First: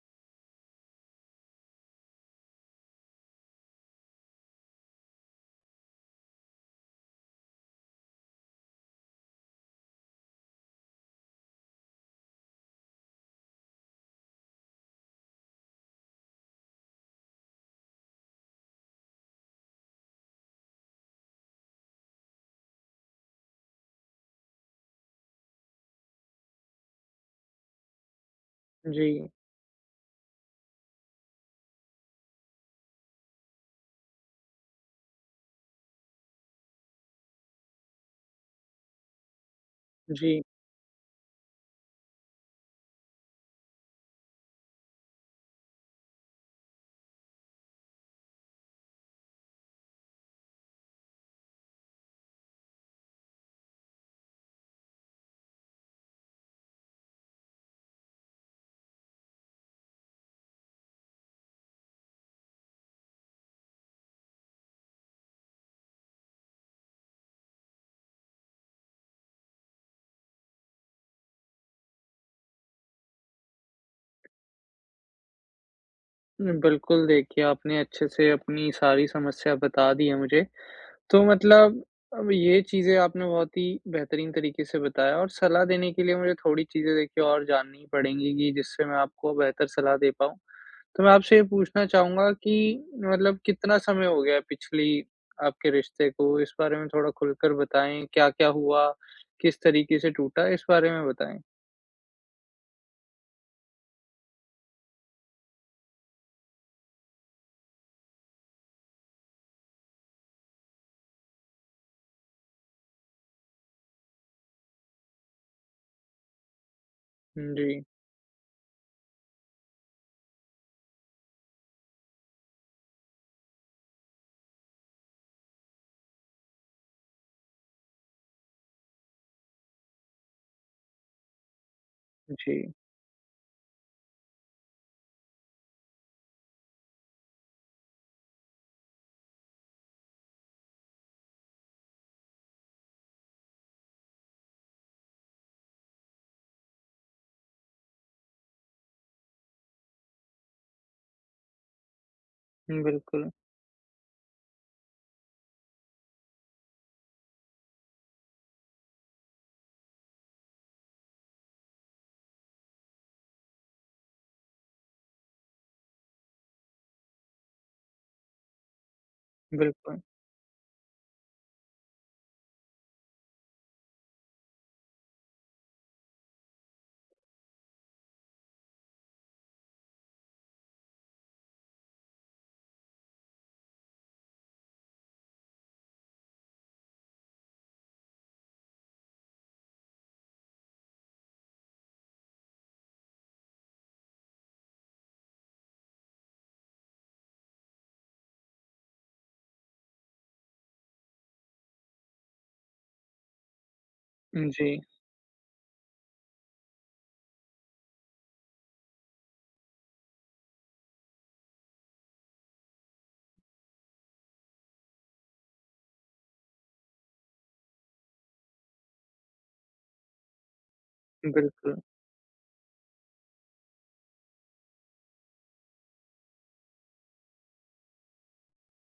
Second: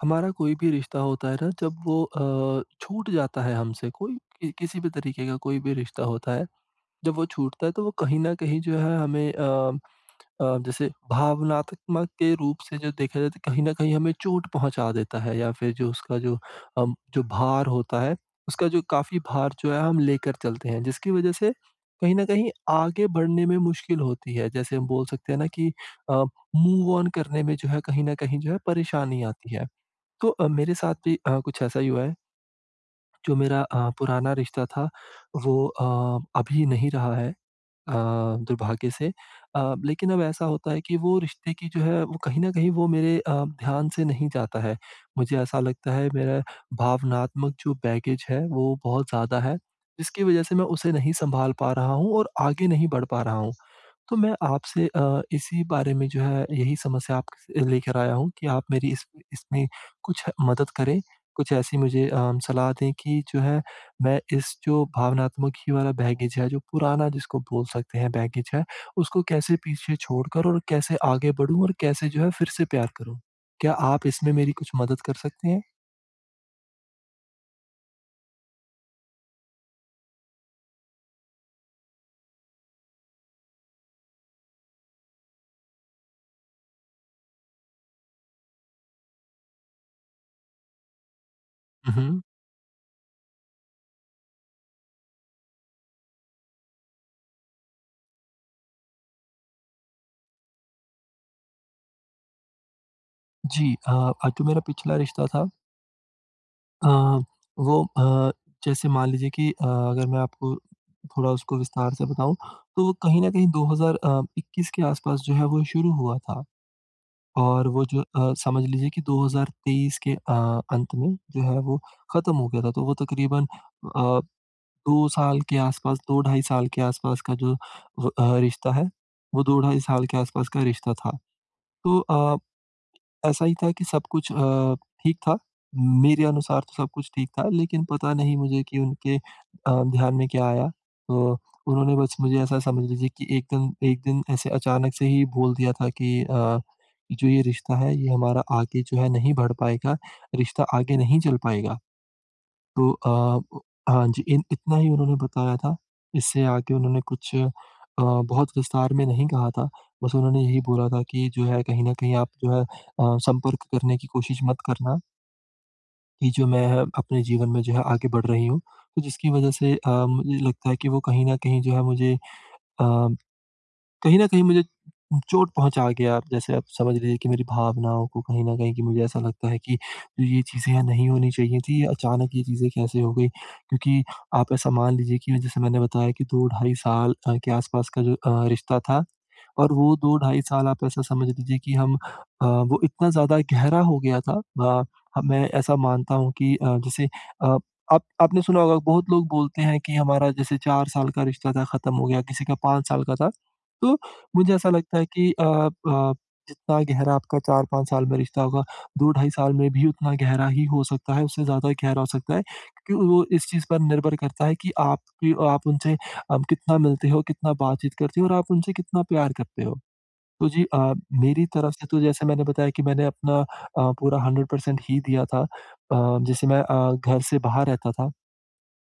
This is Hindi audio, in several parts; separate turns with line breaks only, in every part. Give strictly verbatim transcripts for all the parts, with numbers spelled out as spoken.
हमारा कोई भी रिश्ता होता है न जब वो अ, छूट जाता है हमसे कोई, किसी भी तरीके का कोई भी रिश्ता होता है, जब वो छूटता है तो वो कहीं न कहीं जो है हमें अ अ, जैसे भावनात्मक के रूप से जो देखा जाए तो कहीं न कहीं हमें चोट पहुँचा देता है या फिर जो उसका जो अ, जो भार होता है उसका जो काफ़ी भार जो है हम लेकर चलते हैं जिसकी वज़ह से, कहीं न कहीं आगे बढ़ने में मुश्किल होती है। जैसे हम बोल सकते हैं न कि अ, मूव ओन करने में जो है कहीं न कहीं जो है परेशानी
जी।
आती है। तो अ, मेरे साथ अ, भी कुछ ऐसा ही हुआ है। जो मेरा अ, पुराना रिश्ता था वो अ, अभी नहीं रहा है अ, दुर्भाग्य से अ, लेकिन अब
जी।
ऐसा होता है कि वो रिश्ते की जो है वो कहीं न कहीं वो मेरे अ, ध्यान से नहीं जाता है, मुझे ऐसा लगता है मेरा भावनात्मक जो बैगेज है, वो बहुत ज़्यादा है। जिसकी वज़ह से मैं उसे नहीं सँभाल पा रहा हूँ और आगे नहीं बढ़ पा रहा हूँ। तो मैं आपसे अ, इसी बारे में जो है यही समस्या आपके लेकर आया हूँ कि आप मेरी इस इसमें कुछ मदद करें। कुछ ऐसी मुझे अ, सलाह दें कि जो है मैं इस जो भावनात्मक वाला बैगेज है जो पुराना जिसको बोल सकते हैं बैगेज है, उसको कैसे पीछे छोड़ कर और कैसे आगे बढ़ूँ और कैसे जो है फिर से प्यार करूँ? क्या आप इसमें मेरी कुछ मदद कर सकतें हैं?
बिल्कुल, देखिए आपने अच्छे से अपनी सारी समस्या बता दी है मुझे। तो मतलब अब ये चीज़ें आपने बहुत ही बेहतरीन तरीके से बताया और सलाह देने के लिए मुझे थोड़ी चीज़ें देखिए और जाननी ही पड़ेगी की जिससे मैं आपको बेहतर सलाह दे पाऊँ। तो मैं आपसे ये पूछना
हुँ, हुँ।
चाहूँगा कि मतलब कितना समय हो गया है पिछली आपके रिश्ते को इस बारे में थोड़ा खुलकर बताएँ? क्या-क्या हुआ? किस तरीके से टूटा इस बारे में बताएंँ?
जी, अ अ, तो मेरा पिछला रिश्ता था अ, वो अ, जैसे मान लीजिए की अ, अगर मैं आपको थोड़ा उसको विस्तार से बताऊँ तो, कहीं न कहीं 2,000 अ, इक्कीस के आस-पास जो है वो शुरू हुआ था। और
जी।
वो जो अ, समझ लीजिए की दो हज़ार तेईस के अ, अंत में जो है वो खत्म हो गया था तो वो तकरीबन अ, दो साल के आस-पास दो ढाई साल के आस-पास का जो अ, रिश्ता है वो दो ढाई साल के आस-पास का रिश्ता था। तो अ,
जी।
ऐसा ही था की सब कुछ अ, ठीक था, मेरे अनुसार तो सब कुछ ठीक था लेकिन पता नहीं मुझे की उनके अ, ध्यान में क्या आया, तो उन्होंने बस मुझे ऐसा समझ लीजिए कि एक दिन, एक दिन ऐसे अचानक से ही बोल दिया था की अ, जो ये रिश्ता है ये हमारा आगे जो है नहीं बढ़ पाएगा, रिश्ता आगे नहीं चल पाएगा। तो
बिल्कुल।
अ, हाँ, जी, इतना ही उन्होंने बताया था। इससे आगे उन्होंने कुछ अ, बहुत विस्तार में नहीं कहा था। बस उन्होंने यही बोला था की जो है कहीं न कहीं आप जो है अ, संपर्क करने की कोशिश मत करना। कि जो मैं अ अपने जीवन में जो है आगे बढ़ रही हूँ। तो जिसकी वजह से अ,
बिल्कुल।
मुझे लगता है कि वो कहीं न कहीं जो है मुझे अ, कहीं न कहीं मुझे उ चोट पहुँचा गया। जैसे आप समझ लीजिए कि मेरी भावनाओं को कहीं न कहीं कि मुझे ऐसा लगता है कि ये चीज़ें नहीं होनी चाहिए थीं, अचानक ये चीज़ें कैसे हो गई, क्योंकि आप ऐसा मान लीजिए कि जैसे मैंने बताया कि दो ढाई साल अ, के आसपास का जो अ, रिश्ता था और वो दो ढाई साल आप ऐसा समझ लीजिए कि हम अ, वो इतना ज़्यादा गहरा हो गया था। अ, ह मैं ऐसा मानता हूँ कि अ, जैसे अ, आप आपने सुना होगा बहुत लोग बोलते हैं कि हमारा जैसे चार साल का रिश्ता था खत्म हो गया, किसी का पाँच साल का था। तो
हुँ,
मुझे ऐसा
जी।
लगता है कि अ अ, जितना गहरा आपका चार पाँच साल में रिश्ता होगा, दो ढाई साल में भी उतना गहरा ही हो सकता है, उससे ज़्यादा गहरा हो सकता है। क्योंकि वो इस चीज़ पर निर्भर करता है कि आप कि आप उनसे अम, कितना मिलते हो, कितना बातचीत करते हो और आप उनसे कितना प्यार करते हो। तो जी अ, मेरी तरफ
बिल्कुल।
से तो जैसा मैंने बताया कि मैंने अपना अ, पूरा हंड्रेड पर्सेंट ही दिया था। अ, जैसे मैं अ, घर से बाहर रहता था,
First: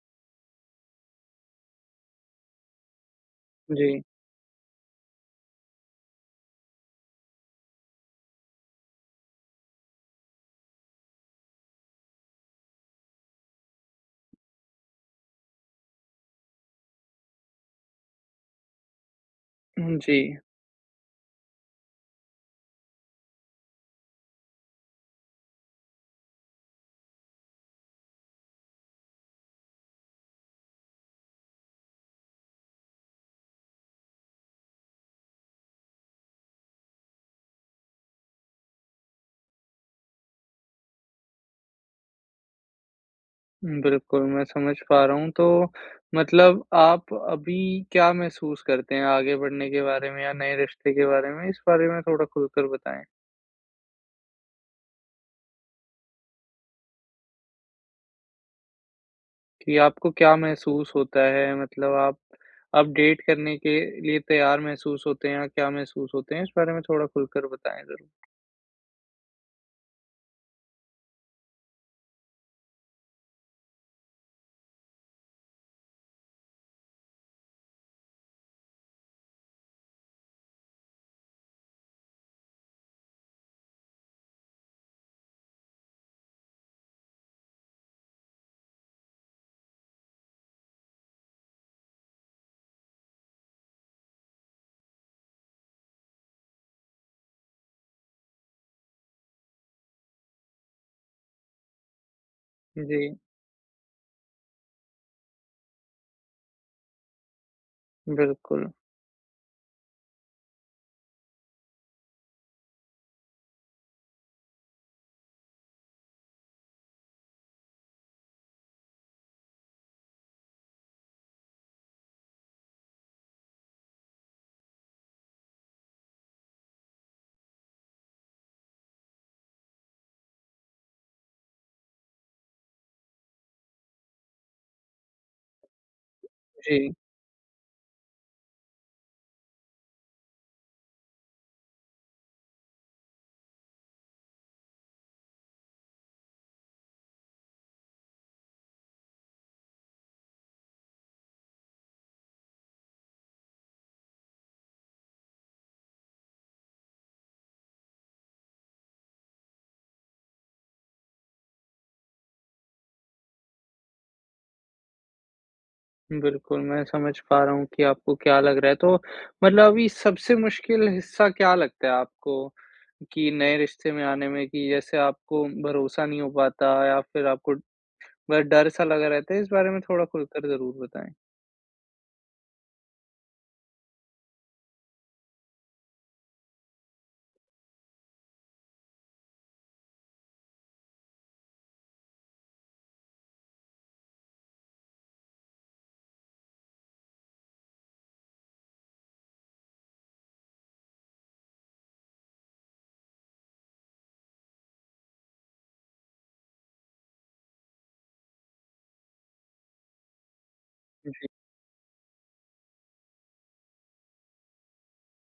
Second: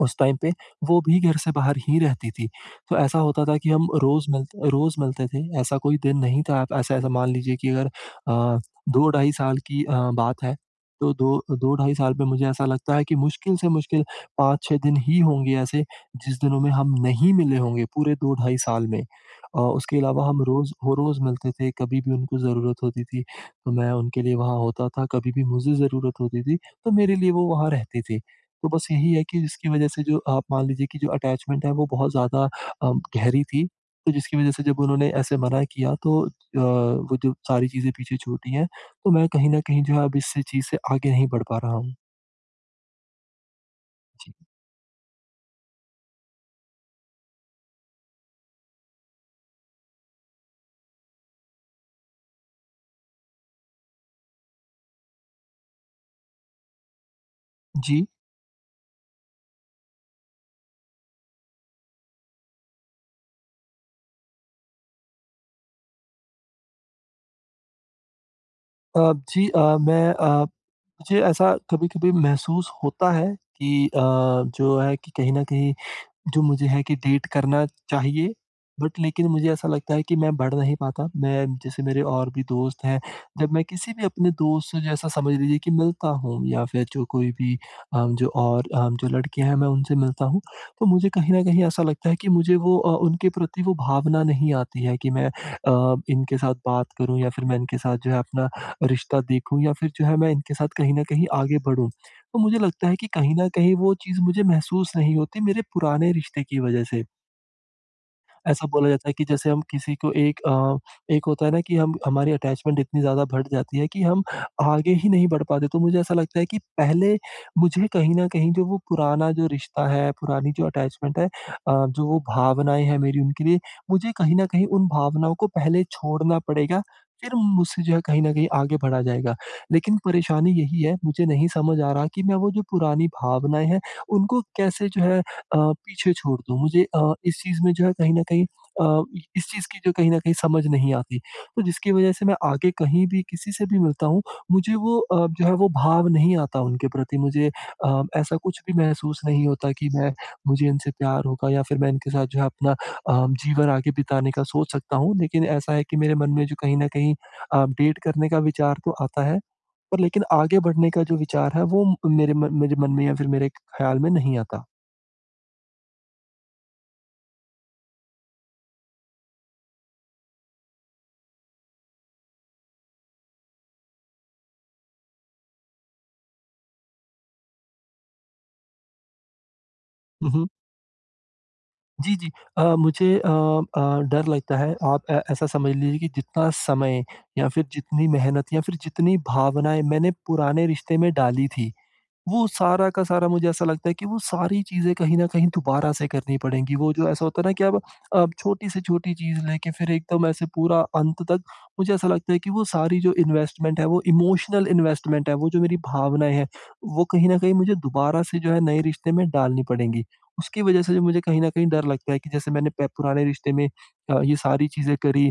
उस टाइम पे वो भी घर से बाहर ही रहती थी। तो ऐसा होता था कि हम
जी।
रोज़ मिलते रोज़ मिलते थे। ऐसा कोई दिन नहीं था आप ऐसा, ऐसा मान लीजिए कि अगर अ, दो ढाई साल की अ, बात है, तो दो दो-ढाई साल में मुझे ऐसा लगता है कि मुश्किल से मुश्किल पाँच छह दिन ही होंगे ऐसे, जिस दिनों में हम नहीं मिले होंगे पूरे दो ढाई साल में और
हुँ,
उसके अलावा
जी।
हम रोज़, हो रोज़ मिलते थे। कभी भी उनको ज़रूरत होती थी, मैं उनके लिए वहाँ होता था, कभी भी मुझे ज़रूरत होती थी, तो मेरे लिए वो वहाँ रहती थी। तो बस यही है कि जिसकी वजह से जो आप मान लीजिए कि जो अटैचमेंट है, वो बहुत ज़्यादा अ, गहरी थी। तो जिसकी वजह से जब उन्होंने ऐसे मना किया तो अ, वो जो सारी चीज़ें पीछे छूटी हैं, तो मैं कहीं न कहीं जो है अब इस चीज़ से आगे नहीं बढ़ पा रहा हूँ।
बिल्कुल,
जी।
मैं समझ पा रहा हूँ, तो मतलब आप अभी क्या महसूस करते हैं आगे बढ़ने के बारे में? या नए रिश्ते के बारे में? इस बारे में थोड़ा खुलकर बताएँ।
जी।
कि आपको क्या महसूस होता है, मतलब आप अब डेट करने के लिए तैयार महसूस होते हैं? या क्या महसूस होते हैं? इस बारे में थोड़ा खुलकर बताएँ ज़रा।
अ, जी अ, मैं अ, मुझे ऐसा कभी-कभी महसूस होता है कि अ, जो है कि कहीं न कहीं जो मुझे है कि डेट करना चाहिए। बट लेकिन मुझे ऐसा लगता है कि मैं बढ़ नहीं पाता। मैं जैसे मेरे और भी दोस्त हैं, जब मैं किसी भी अपने दोस्त से जैसा समझ लीजिए कि मिलता हूँ या फिर जो कोई भी अ, जो और अ, जो लड़कियाँ हैं, मैं उनसे मिलता हूँ, तो मुझे कहीं न कहीं ऐसा लगता है कि मुझे वो अ, उनके प्रति वो भावना नहीं आती है कि मैं अ, इनके साथ बात करूँ या फिर मैं इनके साथ जो है अपना रिश्ता देखूँ या फिर जो है मैं इनके साथ कहीं न कहीं आगे बढ़ूँ। तो मुझे लगता है कि
जी।
कहीं न कहीं वो चीज़ मुझे महसूस नहीं होती मेरे पुराने रिश्ते की वज़ह से। ऐसा
बिल्कुल।
बोला जाता है कि जैसे हम किसी को एक अ, एक होता है न कि हम हमारी अटैचमेंट इतनी ज़्यादा बढ़ जाती है कि हम आगे ही नहीं बढ़ पाते। तो मुझे ऐसा लगता है कि पहले मुझे कहीं न कहीं जो वो पुराना जो रिश्ता है, पुरानी जो अटैचमेंट है अ, जो वो भावनाएँ हैं मेरी उनके लिए, मुझे कहीं न कहीं उन भावनाओं को पहले छोड़ना पड़ेगा। फिर मुझसे जो है कहीं न कहीं आगे बढ़ा जाएगा। लेकिन परेशानी यही है, मुझे नहीं समझ आ रहा कि मैं वो जो पुरानी भावनाएँ हैं, उनको कैसे जो है अ, पीछे छोड़ दूँ? मुझे
जी।
अ, इस चीज़ में जो है कहीं न कहीं अ, इस चीज़ की जो कहीं न कहीं समझ नहीं आती। तो जिसकी वज़ह से मैं आगे कहीं भी किसी से भी मिलता हूँ, मुझे वो अ, जो है वो भाव नहीं आता उनके प्रति। मुझे अ, ऐसा कुछ भी महसूस नहीं होता कि मैं मुझे इनसे प्यार होगा या फिर मैं इनके साथ जो है अपना अ, जीवन आगे बिताने का सोच सकता हूँ। लेकिन ऐसा है कि मेरे मन में जो कहीं न कहीं अ, डेट करने का विचार तो आता है। पर लेकिन आगे बढ़ने का जो विचार है, वो मेरे म मेरे मन में या फिर मेरे ख्याल में नहीं आता।
बिल्कुल, मैं समझ पा रहा हूँ कि आपको क्या लग रहा है। तो मतलब अभी सबसे मुश्किल हिस्सा क्या लगता है आपको? कि नए रिश्ते में आने में कि जैसे आपको भरोसा नहीं हो पाता या फिर आपको डर-सा लगा रहता है? इस बारे में थोड़ा
हुँ,
खुलकर
हुँ।
ज़रूर बताएँ।
जी, जी, अ, मुझे अ अ, डर लगता है आप अ, ऐसा समझ लीजिए कि जितना समय, या फिर जितनी मेहनत या फिर जितनी भावनाएँ मैंने पुराने रिश्ते में डाली थी, वो सारा का सारा मुझे ऐसा लगता है कि वो सारी चीज़ें कहीं न कहीं दोबारा से करनी पड़ेगी, वो जो ऐसा होता है ना कि अब अ, छोटी से छोटी चीज़ लेके फिर एकदम ऐसे पूरा अंत तक मुझे ऐसा लगता है कि वो सारी जो इन्वेस्टमेंट है वो, इमोशनल इन्वेस्टमेंट है वो जो मेरी भावनाएँ हैं वो कहीं न कहीं मुझे दोबारा से जो है नए रिश्ते में डालनी पड़ेंगी। उसकी वजह से मुझे
जी।
कहीं न कहीं डर लगता है कि जैसे मैंने प पुराने रिश्ते में अ, ये सारी चीज़ें करी।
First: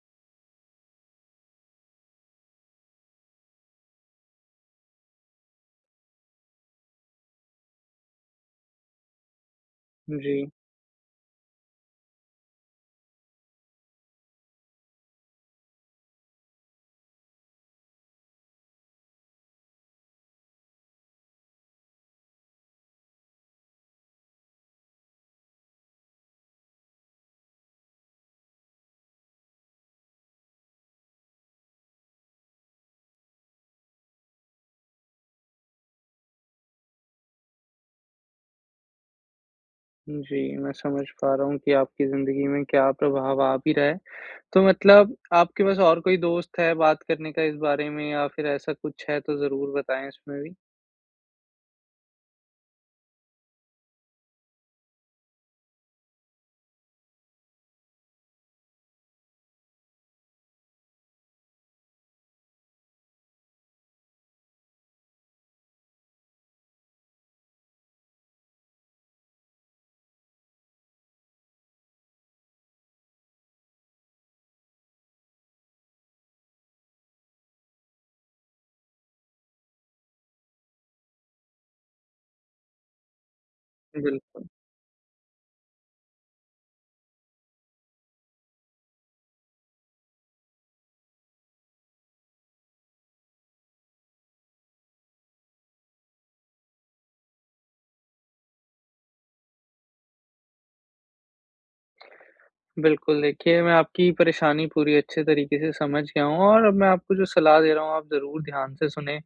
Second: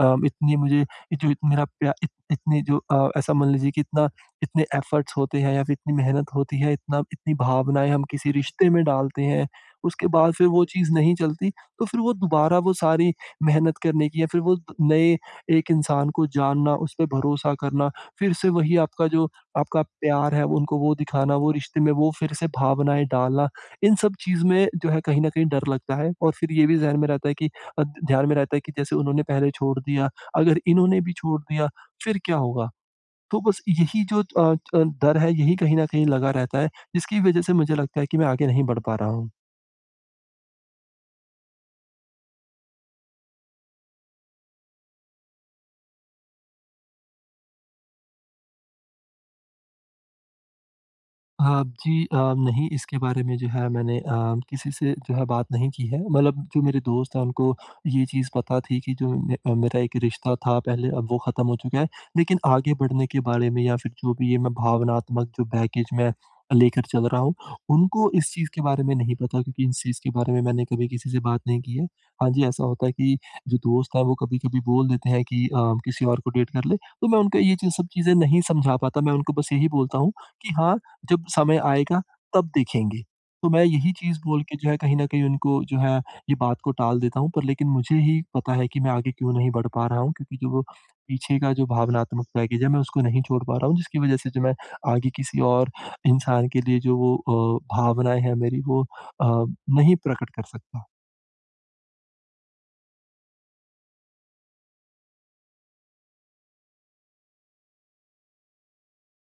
अ, इतनी मुझे जो मेरा प्या इत इत इतनी जो अ, ऐसा मान लीजिए कि इतना इतने एफर्ट्स होते हैं या फिर इतनी मेहनत होती है, इतना इतनी भावनाएँ हम किसी रिश्ते में डालते हैं। उसके बाद
जी।
फिर वो चीज़ नहीं चलती, तो फिर वो दुबारा वो सारी मेहनत करने की या फिर वो नए एक इंसान को जानना, उसपे भरोसा करना, फिर से वही आपका जो आपका प्यार है उनको वो दिखाना, वो रिश्ते में वो फिर से भावनाएँ डालना, इन सब चीज़ में जो है कहीं न कहीं डर लगता है और फिर ये भी ज़हन में रहता है कि अ, ध्यान में रहता है कि जैसे उन्होंने पहले छोड़ दिया, अगर इन्होंने भी छोड़ दिया, फिर क्या होगा? तो बस यही जो अ अ, डर है यही कहीं न कहीं लगा रहता है, जिसकी वजह से मुझे लगता है कि मैं आगे नहीं बढ़ पा रहा हूँ।
जी, मैं समझ पा रहा हूँ कि आपकी ज़िंदगी में क्या प्रभाव आ भी रहा है। तो मतलब आपके पास और कोई दोस्त है, बात करने का इस बारे में? या फिर ऐसा कुछ है, तो ज़रूर बताएँ इसमें भी।
हाँ, जी अ, नहीं इसके बारे में जो है मैंने अ, किसी से जो है बात नहीं की है। मतलब जो मेरे दोस्त हैं, उनको ये चीज़ पता थी कि जो में मेरा एक रिश्ता था, पहले अब वो ख़त्म हो चुका है। लेकिन आगे बढ़ने के बारे में या फिर जो भी है, मैं भावनात्मक जो बैगेज में लेकर चल रहा हूँ, उनको इस चीज़ के बारे में नहीं पता क्योंकि इस चीज़ के बारे में मैंने कभी किसी से बात नहीं की है। हाँ जी, ऐसा होता है कि जो दोस्त हैं, वो कभी-कभी बोल देते हैं कि अ, किसी और, को डेट कर ले। तो मैं उनको ये सब चीज़ें नहीं समझा पाता। मैं उनको बस यही बोलता हूँ कि हाँ, जब समय आएगा, तब देखेंगे। तो मैं यही चीज़ बोल
बिल्कुल।
के जो है कहीं न कहीं उनको जो है ये बात को टाल देता हूँ, पर लेकिन मुझे ही पता है कि मैं आगे क्यों नहीं बढ़ पा रहा हूँ क्योंकि जो वो पीछे का जो भावनात्मक बैगेज है मैं उसको नहीं छोड़ पा रहा हूँ। जिसकी वजह से जो मैं आगे किसी और इंसान के लिए जो वो अ, भावनाएँ हैं मेरी वो अ, नहीं प्रकट कर सकता।
बिल्कुल, देखिए, मैं आपकी परेशानी पूरी अच्छे तरीके से समझ गया हूँ और अब मैं आपको जो सलाह दे रहा हूँ, आप ज़रूर ध्यान से सुनें।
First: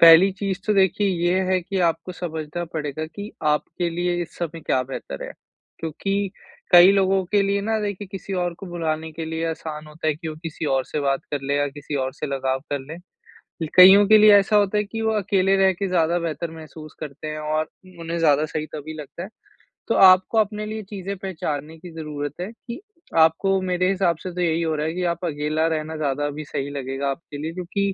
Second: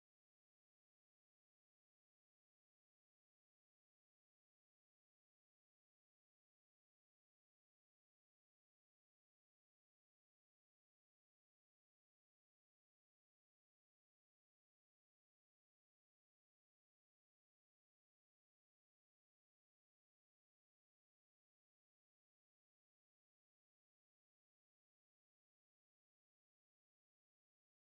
पहली चीज़ तो देखिए ये है कि आपको समझना पड़ेगा कि, आपके लिए इस समय क्या बेहतर है, क्योंकि कई लोगों के लिए ना देखिए, किसी और को भुलाने के लिए आसान होता है कि वो किसी और से बात कर लें या किसी और से लगाव कर लें। लि कइयों के लिए ऐसा होता है कि वो अकेले रह के ज़्यादा बेहतर महसूस करते हैं और म उन्हें ज़्यादा सही तभी लगता है। तो आपको अपने लिए चीज़ें पहचानने की ज़रूरत है कि, आपको मेरे हिसाब से तो यही हो रहा है कि आप अकेला रहना ज़्यादा अभी सही लगेगा आपके लिए क्योंकि,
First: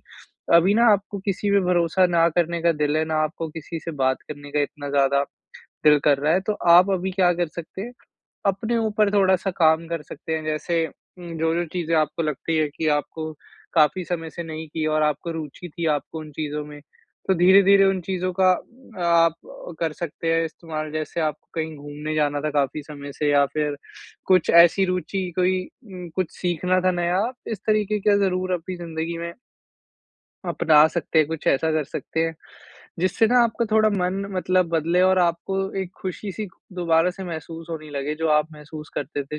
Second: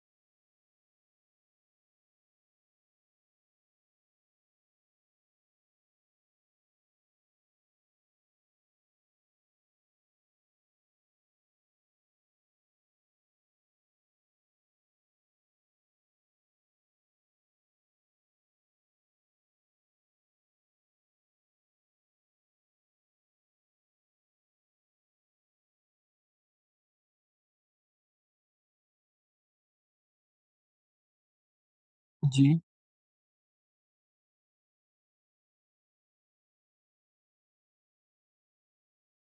अभी ना आपको किसी पे भरोसा ना करने का दिल है, ना आपको किसी से बात करने का इतना ज़्यादा दिल कर रहा है। तो आप अभी क्या कर सकते हैं, अपने ऊपर थोड़ा-सा काम कर सकते हैं। जैसे उम, जो-जो चीज़ें आपको लगती हैं कि आपको काफ़ी समय से नहीं की और आपको रूचि थी आपको उन चीज़ों में, तो धीरे-धीरे उन चीज़ों का आप कर सकते हैं इस्तेमाल। जैसे आपको कहीं घूमने जाना था काफ़ी समय से या फिर कुछ ऐसी रूचि कोई उम, कुछ सीखना था नया, इस तरीके का ज़रूर अपनी ज़िंदगी में आप बता सकते हैं कुछ ऐसा कर सकते हैं,
जी।
जिससे ना आपका थोड़ा मन मतलब बदले और आपको एक खुशी-सी दोबारा से महसूस होने लगे जो आप महसूस करते थे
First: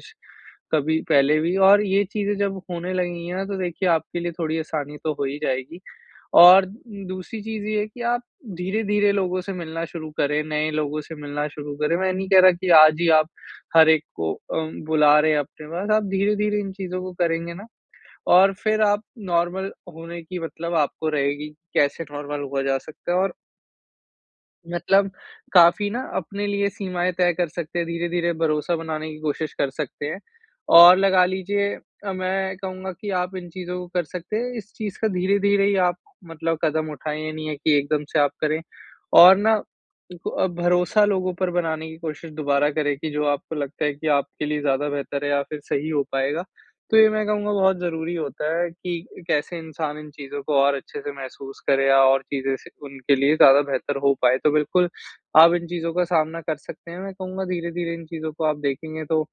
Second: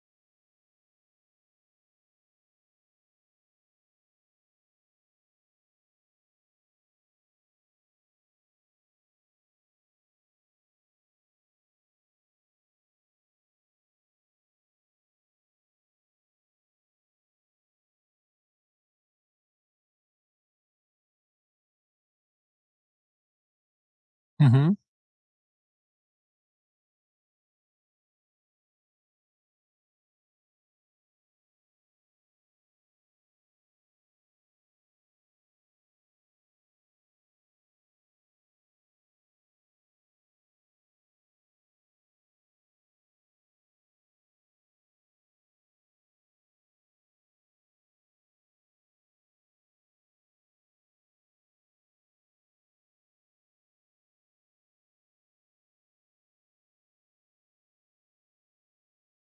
कभी, पहले भी और ये चीज़ें जब होने लगेंगी ना तो देखिये आपके लिए थोड़ी आसानी तो हो ही जाएगी। और दूसरी चीज़ ये है की आप धीरे-धीरे लोगों से मिलना शुरू करें, नए लोगों से मिलना शुरू करें, मैं ये नहीं कह रहा की आज ही आप हर एक को अम, बुला रहे हैं अपने पास, आप धीरे-धीरे इन चीज़ों को करेंगे ना और फिर आप नॉर्मल होने की मतलब आपको रहेगी कैसे नॉर्मल हुआ जा सकता है। और
हुँ, हुँ।
मतलब, काफ़ी ना अपने लिए सीमाएँ तय कर सकते हैं धीरे-धीरे भरोसा बनाने की कोशिश कर सकते हैं। और लगा लीजिए अ, मैं कहूँगा कि आप इन चीज़ों को कर सकते हैं इस चीज़ का धीरे-धीरे ही आप मतलब कदम उठाएँ ये नहीं है कि एकदम से आप करें। और ना इन अ, ब भरोसा लोगों पर बनाने की कोशिश दोबारा करें की जो आपको लगता है कि आपके लिए ज़्यादा बेहतर है या फिर सही हो पाएगा। तो ये मैं कहूँगा बहुत ज़रूरी होता है कि कैसे इंसान इन चीज़ों को और अच्छे से महसूस करें या और चीज़ें से उनके लिए ज़्यादा बेहतर हो पाएँ, तो बिल्कुल आप इन चीज़ों का सामना कर सकते हैं मैं कहूँगा धीरे-धीरे इन चीज़ों को आप देखेंगे तो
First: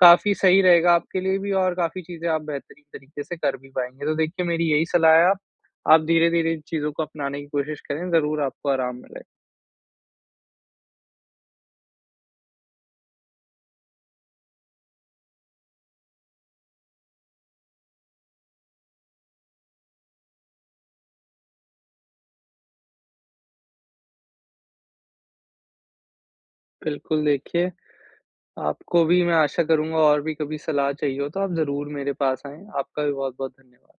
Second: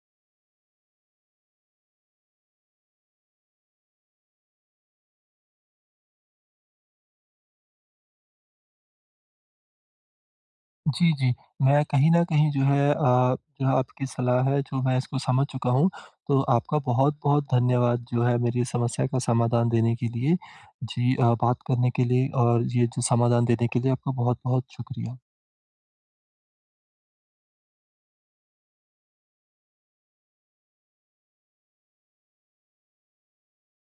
काफ़ी सही रहेगा आपके लिए भी और काफ़ी चीज़ें आप बेहतरीन तरीके से कर भी पाएँगे। तो देखिए मेरी यही सलाह है आ आप धीरे-धीरे इन चीज़ों को अपनाने की कोशिश करें ज़रूर आपको आराम मिले।
जी, जी। मैं कहीं न कहीं जो है अ, जो आपकी सलाह है जो मैं इसको समझ चुका हूँ। तो आपका बहुत-बहुत धन्यवाद जो है मेरी समस्या का समाधान देने के लिए। जी अ, बात करने के लिए और ये जो समाधान देने के लिए आपका बहुत-बहुत शुक्रिया।
बिल्कुल देखिए, आपको भी मैं आशा करूँगा और भी कभी सलाह चाहिए हो तो आप ज़रूर मेरे पास आएँ। आपका भी बहुत-बहुत धन्यवाद।